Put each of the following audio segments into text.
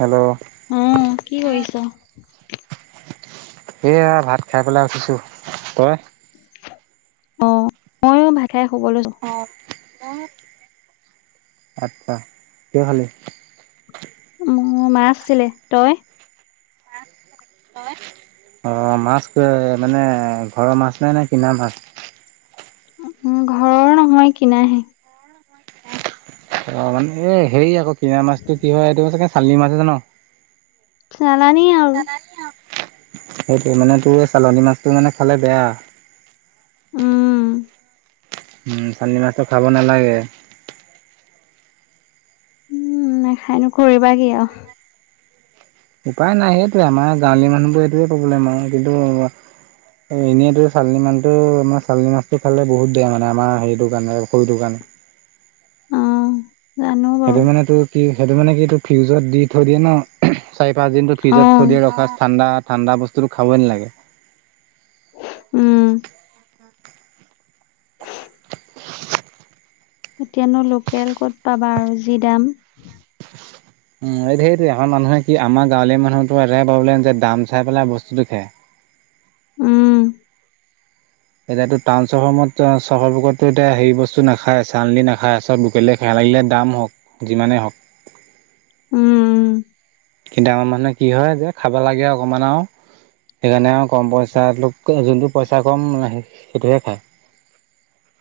Hello উম, কি কৰিছ? এয়া ভাত খাই পেলাই উঠিছো, তই? অ', মইও ভাত খাই শুব লৈছোঁ। আচ্ছা, কিহে খালি? মই মাছ আছিলে, তই? [unintelligible] অ', মাছ মানে ঘৰৰ মাছ নে নাই কিনা মাছ? ঘৰৰ নহয় কিনাহে। অ', মানে এই হেৰি আকৌ কিনা মাছটো কি হয়, এইটো চাগে চালানী মাছহে ন? চালানীয়েই আৰু। সেইটোৱেই, মানে তোৰ এই চালানী মাছটো মানে খালে বেয়া। উম। চালানী মাছটো খাব নালাগে। উম, নাখাই নো কৰিবা কি আৰু। উপায় নাই সেইটোৱেই আমাৰ গাঁৱলীয়া মানুহবোৰৰ এইটোৱে প্ৰব্লেম আৰু কিন্তু এনেইতো চালানী মানটো মানে চালনী মাছটো খালে বহুত বেয়া মানে আমাৰ হেৰিটোৰ কাৰণে শৰীৰটোৰ কাৰণে। [inaudible] অ'। জানো বাৰু সেইটো মানে তোৰ কি সেইটো মানে কি তোৰ ফ্ৰিজত দি থৈ দিয়ে ন। চাৰি পাঁচ দিনটো অ ফ্ৰিজত থৈ দিয়ে ৰখা ঠাণ্ডা ঠাণ্ডা বস্তুটো খাবই নালাগে। উম। এতিয়ানো লোকেল ক'ত পাবা আৰু যি দাম। উম, এই সেইটোৱেই, আমাৰ মানুহে কি আমাৰ গাঁৱলীয়া মানুহৰতো এটাই প্ৰব্লেম যে দাম চাই পেলাই বস্তুটো খায়। উম। এতিয়াতো টাউন চহৰবত-চহৰবোকততো এতিয়া হেৰি বস্তু নাখাই চালানী নাখায় চব লোকেলেই খাই। লাগিলে দাম হ'ক, যিমানে হ'ক। উম, উম। [unintelligible] মানে কি হয়, যে খাবা লাগে অকমান আৰু। সেইকাৰণে আৰু কম পইচা লোকে জোনটো পইচা কম, সেইটোহে খায়।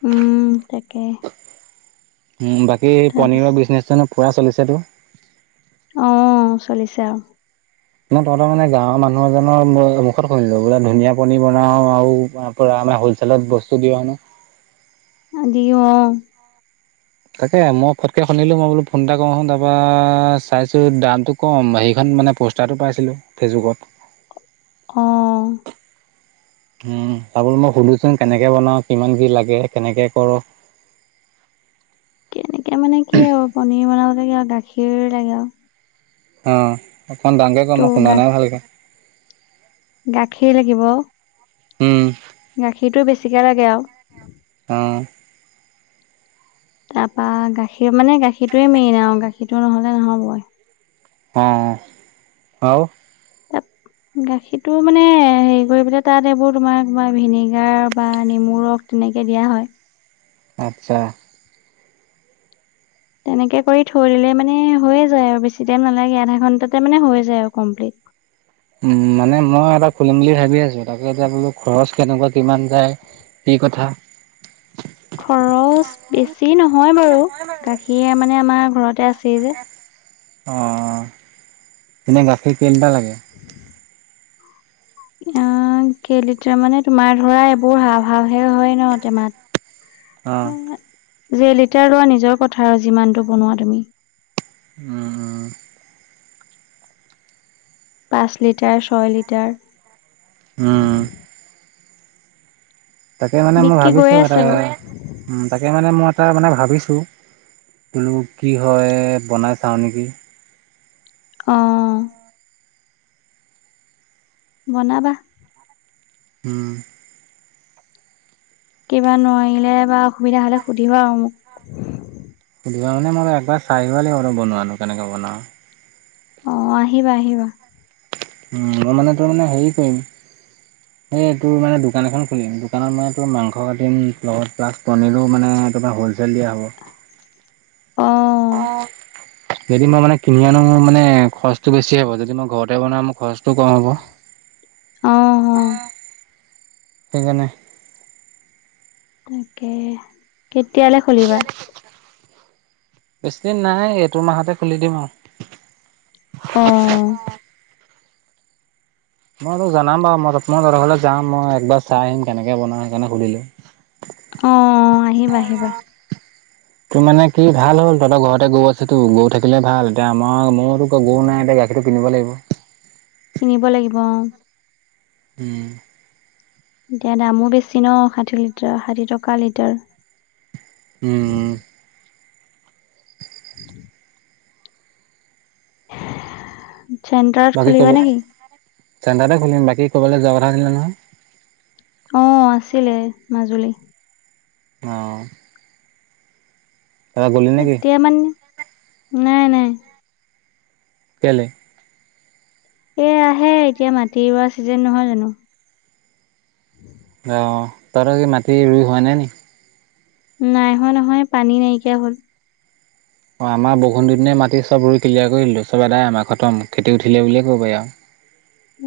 উম, তাকে। উম, বাকী তাৰপিছ পনীৰৰ বিজনেচনো পুৰা চলিছে তোৰ। অ', চলিছে আৰু। মানে তহঁতৰ মানে গাঁৱৰ মানুহ এজনৰ মু-মুখত শুনিলোঁ, বোলে ধুনীয়া পনীৰ বনাৱ আৰু [inaudible] আমাৰ হ'লচেলত বস্তু দিয় হেনো। দিওঁ অ'। তাকে, মই ফটকে শুনিলোঁ, মই বোলোঁ ফোন এটা কৰো [unintelligible] তাৰপা চাইছোঁ দামটো কম, হেৰিখন উম, মানে প'ষ্টাৰটো পাইছিলোঁ, ফেচবুকত। অ'। হম, তা বল মই সুধিছোঁ, কেনেকে বনাওঁ, কিমান কি লাগে, কেনেকে কৰ'। কেনেকে মানে কি আৰু পনীৰ বনাব লাগে আৰু গাখীৰ লাগে আৰু। অ', অকণ ডাঙৰকে ক' মই ত' গা শুনা নাই ভালকে। গাখীৰ লাগিব। উম। গাখীৰটো বেছিকে লাগে আৰু। অ'। তাৰপা গাখীৰ, মানে গাখীৰটোৱে মেইন আৰু গাখীৰটো নহ'লে নহ'বই। অ', আৰু? [inaudible] গাখীৰটো মানে হেৰি কৰিবলে তাত এইবোৰ তোমাৰ তোমাৰ ভিনেগাৰ বা নেমুৰ ৰখ দিম। এনেকে দিয়া হয়। আচ্ছা। তেনেকে কৰি থৈ দিলে মানে হৈয়ে যাই আৰু বেছি টাইম নালাগে, আধা ঘণ্টাতে মানে হয় যাই কমপ্লিট। উম, মানে মই এটা খুলিম বুলি ভাবি আচ [unintelligible] বোলো খৰচ কেনেকুৱা কিমান যায় কি কথা। খৰচ বেছি নহয় বাৰু গাখীৰে মানে আমাৰ ঘৰতে আছ অ', তুমি গাখীৰ কেইলিটাৰ লাগে। আ, কেইলিটাৰ মানে তোমাৰ ধৰা এইবোৰ হাও ভাওয়ে হয় ন' টেমাত। অ এ, যেই লিটাৰ লোৱা নিজৰ কথা আৰু যিমানটো বনোৱা তুমি। উম। পাঁচ লিটাৰ ছয় লিটাৰ। উম। তাকে মানে মই বিক্ৰী ভাবিছোঁ গৈয়ে আছে এটা বাৰু। উম, তাকে মানে মই তাৰ মানে ভাবিছোঁ, বোলো কি হয় বনাই চাওঁ নেকি। অ'। বনাবা। হম। কিবা নোৱাৰিলে বা অসুবিধা হ'লে সুধিবা আৰু মোক। সুধিবা মানে মই একবাৰ চাই আহিব লাগিব বনোৱানো কেনেকৈ বনাওঁ। অ', আহিবা, আহিবা। উম, মই মানে তই মানে হেৰি কৰিম। এই তোৰ মানে দোকান এখন খুলিম। দোকানত মানে তোৰ মাংস কাটিম, লগত প্লাচ পনীৰো মানে না তোমাৰ হ'লচেল দিয়া হ'ব? অ'। যদি মই মানে কিনি আনো মানে খৰচটো বেছি হ'ব। যদি মই ঘৰতে বনাওঁ মোৰ খৰচটোও কম হ'ব। অ সেইকাৰণে তাকে কেতিয়ালৈ খুলিবা বেছি দিন নাই এইতো মাহতে খুলি দিম আৰু অ মই তোক জনাম বাৰু মই মই তহতৰ ঘৰলৈ যাম মই একবাৰ চাই আহিম কেনেকে বনাই সেইকাৰণে সুধিলো অ আহিবা আহিবা তোৰ মানে কি ভাল হ'ল তহতৰ ঘৰতে গৰু আছে তো গৰু থাকিলে ভাল এতিয়া আমাৰ মোৰতো গৰু নাই এতিয়া গাখীৰটো কিনিব লাগিব কিনিব লাগিব অ হম এতিয়া দামো বেছি ন ষাঠি লিটাৰ ষাঠি টকা লিটাৰ উম চেণ্টাৰত বাকী ক'ব খুলিবানে কি চেণ্টাৰতে খুলিম বাকী কৰবালৈ যোৱা কথা আছিলে নহয় অ আছিলে মাজুলী অ এতিয়া মানে নাই নাই কেলে এ আহে এতিয়া মাটি ৰোৱা চিজন নহয় জানো অ তাহতৰ কি মাটি ৰুই হোৱা নাই নি নাই হোৱা নহয় পানী নাইকিয়া হ'ল অঁ আমাৰ বষুণ দুদিনে মাটি চব ৰুই ক্লিয়াৰ কৰিলোঁ চব আদাই আমাৰ খতম খেতি উঠিলে বুলিয়ে ক'ব আৰু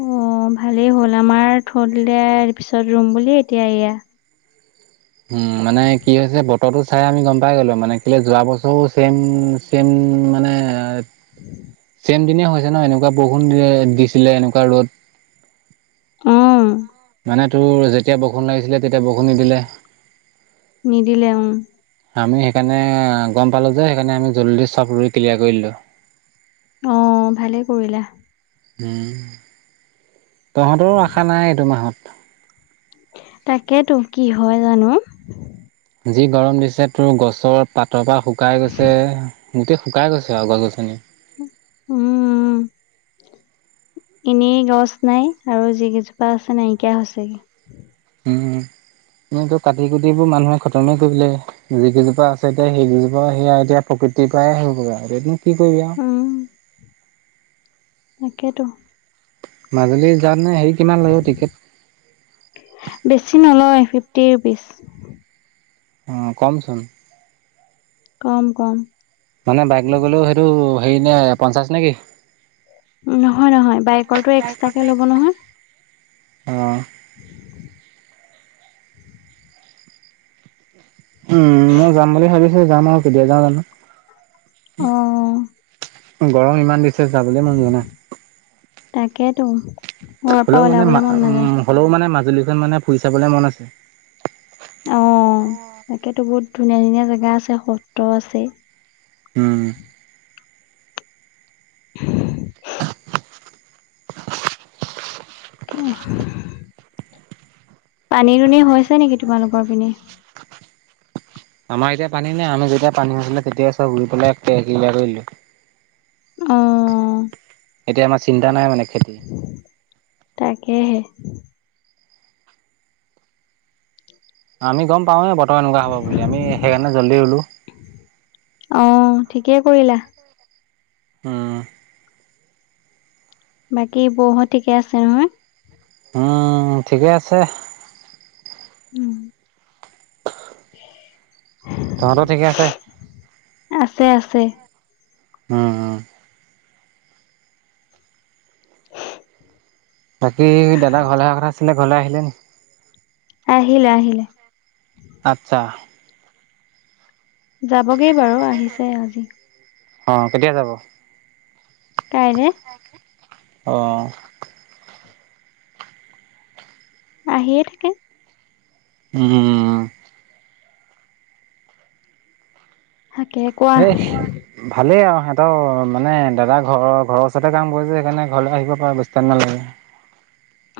উ অ ভালেই হ'ল আমাৰ থ দিলে পিছত ৰুম বুলি এতিয়া এয়া উম মানে কি হৈছে বতৰতো চাই আমি গম পাই গলো মানে কিলে যোৱা বছৰো চেম চেম উম মানে ম দিনে হৈছে ন এনেকুৱা বৰষুণ দিছিলে এনেকুৱা ৰ'দ উম মানে তোৰ যেতিয়া বৰষুণ লাগিছিলে তেতিয়া বৰষুণ নিদিলে নিদিলে উম। আমি সেইকাৰণে গম পালো যে সেইকাৰণে আমি জলদি চব ৰুই ক্লিয়াৰ কৰি দিলো অ ভালেই কৰিলা উম তহঁতৰ আশা নাই এইটো মাহত তাকেতো কি হয় জানো যি গৰম দিছে তোৰ গছৰ পাত তৰ পা শুকাই গৈছে গোটেই শুকাই গৈছে আৰু গছ গছনি উম এনেই গছ নাই আৰু যি কেইজোপা আছে নাইকিয়া হৈছেগে উম টো কাটি কুটিবোৰ মানুহে খতমে কৰিলে যি কেইজোপ আছে এতিয়া সেইজোপা সেয়া এতিয়া গুটি পা হগ আৰু তন কি কৰিবি আও তাকেইতো মাজুলী যাওঁতেনে হেৰি কিমান লাগিব টিকেট বেছি নলয় ফিফটি ৰুপিছ অ কমচোন কম কম মানে বাইক লৈ গ'লেও সেইটো হেৰি নে পঞ্চাশ নেকি নহয় নহয় বাইকৰটো এক্সাকে ল'ব নহয় অ'। [unintelligible] উম, মই যাম বুলি ভাবিছো যাম আৰু কেতিয়া যাও জানো। অ' গৰম ইমান দিছে যাবলৈ মন যোৱা নাই। তাকেতো ঘৰৰ পৰা হ'লেও মানে ওলাবলে মন নাযায়। উম হ'লেও মানে মাজুলী মানে ফুৰি চাবলে মন আছে। অ তাকেতো বহুত ধুনীয়া ধুনীয়া জেগা আছে সত্ৰ আছে। হম। কি? পানী দুৰুণী হৈছে নেকি তোমালোকৰ পিনে? আমাৰ এতিয়া পানী নাই আমি যেতিয়া পানী হৈছিলে তেতিয়া চ'ব ঘুৰি পেলাই কৰিলো। অ এতিয়া আমাৰ চিন্তা নাই মানে খেতি। তাকেহে। আমি গম পাওৱে বতৰ এনেকুৱা হ'ব বুলি আমি সেইকাৰণে জল্দি ৰুলো। অ ঠিকেই কৰিলা। উম। বাকী বহুত ঠিকে আছে নহয়? ঠিকে আছে। উম। উ [unintelligible] তহো ঠিকে আছে? আছে আছে উম। বাকী দাদা ঘৰলৈহ কথা আছিলে ঘৰলে আহিলে? আহিলে আহিলে। আচ্ছা। যাবগে বাৰু আহিছে আজি। অ কেতিয়া যাব? কাইলে। অঁ'। আহিয়ে থাকে। উম। থাকে কোৱা এ ভালেই আৰু। সহঁতৰ মানোদা ঘৰৰ ঘৰৰ ওচৰতে কাম কৰিছে সেইকাৰণে ঘৰলৈ আহিব পাৰে বস্তাৰ নালাগে।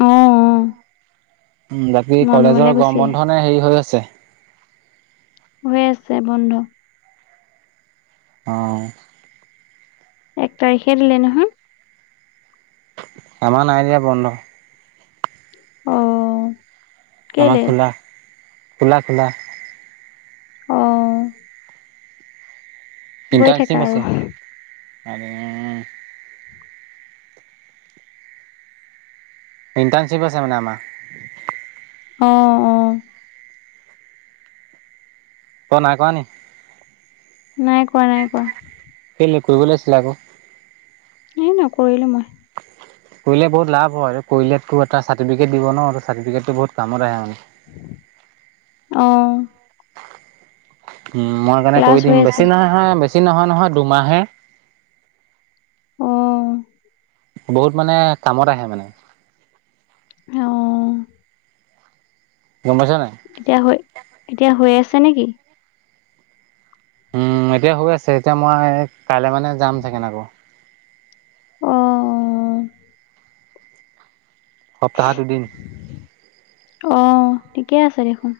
আহম উম। উ বাকী কলেজৰ গম বন্ধনে হেৰি হৈ আছে। হৈ আছে বন্ধ। অ'। একটাই হেৰলে নহয়। আমাৰ নাই দিয়া বন্ধ। অ'। আমাৰ কেলে খোলা খোলা খোলা। অ'। গৈ থাকা আৰু। আৰু। ইণ্টাৰনশিপছে আমাৰ। অ অ। ক নাই কোৱা ন? নাই কৰাৱা নাই কোৱা। কৰিবলৈ আছিলে আকৌ। এ নকৰিলো মই। কৰিলে বহুত লাভ হয়, কৰিলোতো এটা চাৰ্টিফিকেট দিব ন চাৰটিফিকেটতো বহুত কামত আহে মানে। আহ'। উম' মই সেইকাৰণে ক্লাছ কৰি হৈ দিম আছে বেছি নহয় হয় বেছি নহয় নহয় দুমাহহে। অহ'। বহুত মানে কামত আহে মানে। আহ'। গম পাইছ নাই? হৈ এতিয়া হৈ আছে নেকি? উম' এতিয়া হৈ আছে, এতিয়া মই কাইলে মানে যাম চাগে আকৌ। অহ'। সপ্তাহত দুদিন। অ ঠিকে আছে দেখোন।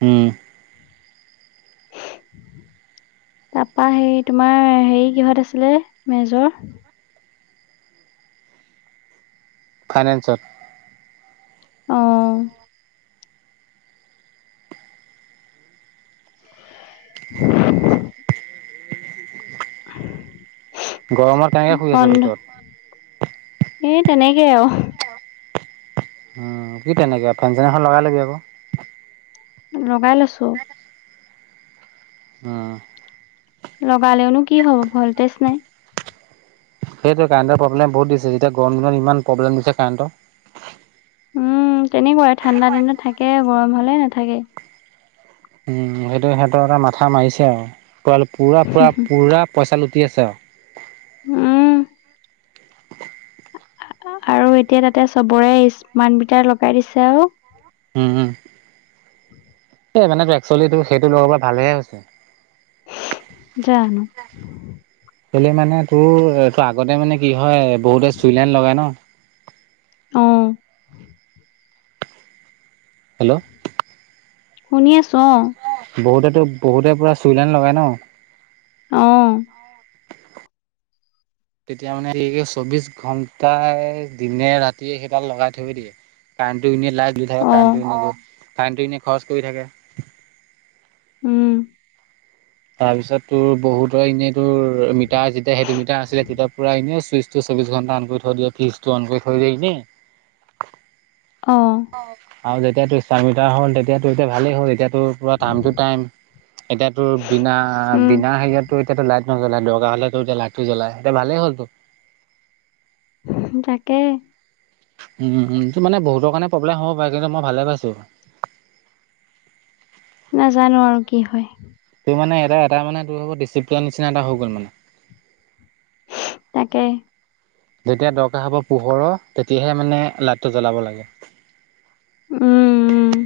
হম'। [inaudible] তাপা হেৰি তোমাৰ হেৰি কিহত আছিলে মেজৰ? ফাইনেন্সত। অহ'। [inaudible] গৰমত কেনেকে [inaudible] শুই আছ বন্ধ, ভিতৰত। এই তেনেকেই আৰু। উম', কি তেনেকে ফেন চেন এখন লগাই ল'বি আকৌ। লগাই লৈছো। উম'। লগালেওনো কি হ'ব, ভলটেজ নাই। সেইটোৱে কাৰেণ্টৰ প্ৰব্লেম বহুত দিছে, এতিয়া গৰম দিনত ইমান প্ৰব্লেম দিছে কাৰেণ্টৰ। উম', তেনেকুৱাই ঠাণ্ডা দিনত থাকে, গৰম হ'লে নাথাকে। উম', সেইটো সিহঁতৰ এটা মাথা মাৰিছে আৰু, পুৰা পুৰা পুৰা পইচা লো টি আছে আৰু। উম। আৰু এতিয়া তাতে চবৰে স্মাৰ্ট মিটাৰ লগাই দিছে আৰু। উম', হুম। [inaudible] এই মানে তোৰ একচোৱেলি তোৰ সেইটো লগোৱাৰ পৰা ভালেহে হৈছে। জানো। কেলে মানে তোৰ তোৰ আগতে মানে কি হয়, বহুতে চুইলেণ্ড লগাই ন। উম। হেল্ল'। শুনি আছো অ। বহুতেতো বহুতে পুৰা চুইলেন লগাই ন। অহ'। তেতিয়া মানে [unintelligible] চৌবিশ ঘন্টাই দিনে ৰাতিয়ে সেইডাল লগাই থৈ দিয়ে। কাৰেণ্টটো এনে লাইট [unintelligible] থাকে, অ', কাৰেণ্টটো এনে কাৰেণ্টটো এনে খৰচ কৰি থাকে। উম। তাৰপিছত তোৰ বহুতৰ এনেই তোৰ মিটাৰ যেতিয়া সেইটো মিটাৰ আছিলে, তেতিয়া পুৰা এনে চুইচটো চৌবিশ ঘণ্টা অন কৰি থৈ দিয়ে, ফ্ৰিজটো অন কৰি থৈ দিয়ে ইনে। অহ'। আৰু যেতিয়াতো স্মাৰ্ট মিটাৰ হ'ল, তেতিয়াতো এতিয়া ভালেই হ'ল, এতিয়া‌ পুৰা টাইম টু টাইম। এতিয়াতো বিনা উম, বিনা হেৰিয়াতটো এতিয়াতো লাইট নজলাই, দৰকাৰ হ'লে এতিয়া লাইটটো জ্বলাই, এতিয়া ভালেই হ'লটো। তাকে। টো মানে বহুতৰ কাৰণে প্ৰব্লেম হ'ব পাৰে কিন্তু মই ভালে পাইছোঁ- নাজানো আৰু কি হয় তোৰ মানে, এটা এটা মানে, তোৰ হ'ব ডিচিপ্লিন নিচিনা এটা হৈ গ'ল মানে তাকে যেতিয়া দৰকাৰ হ'ব পোহৰৰ তেতিয়াহে মানে, লাইটটো জ্বলাব লাগে উম, উম,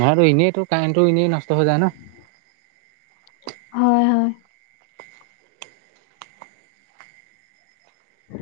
নহয়ো, এনেইতো কাৰেণ্টটো এনেই নষ্ট হৈ যায় ন হয়, হয়, উ,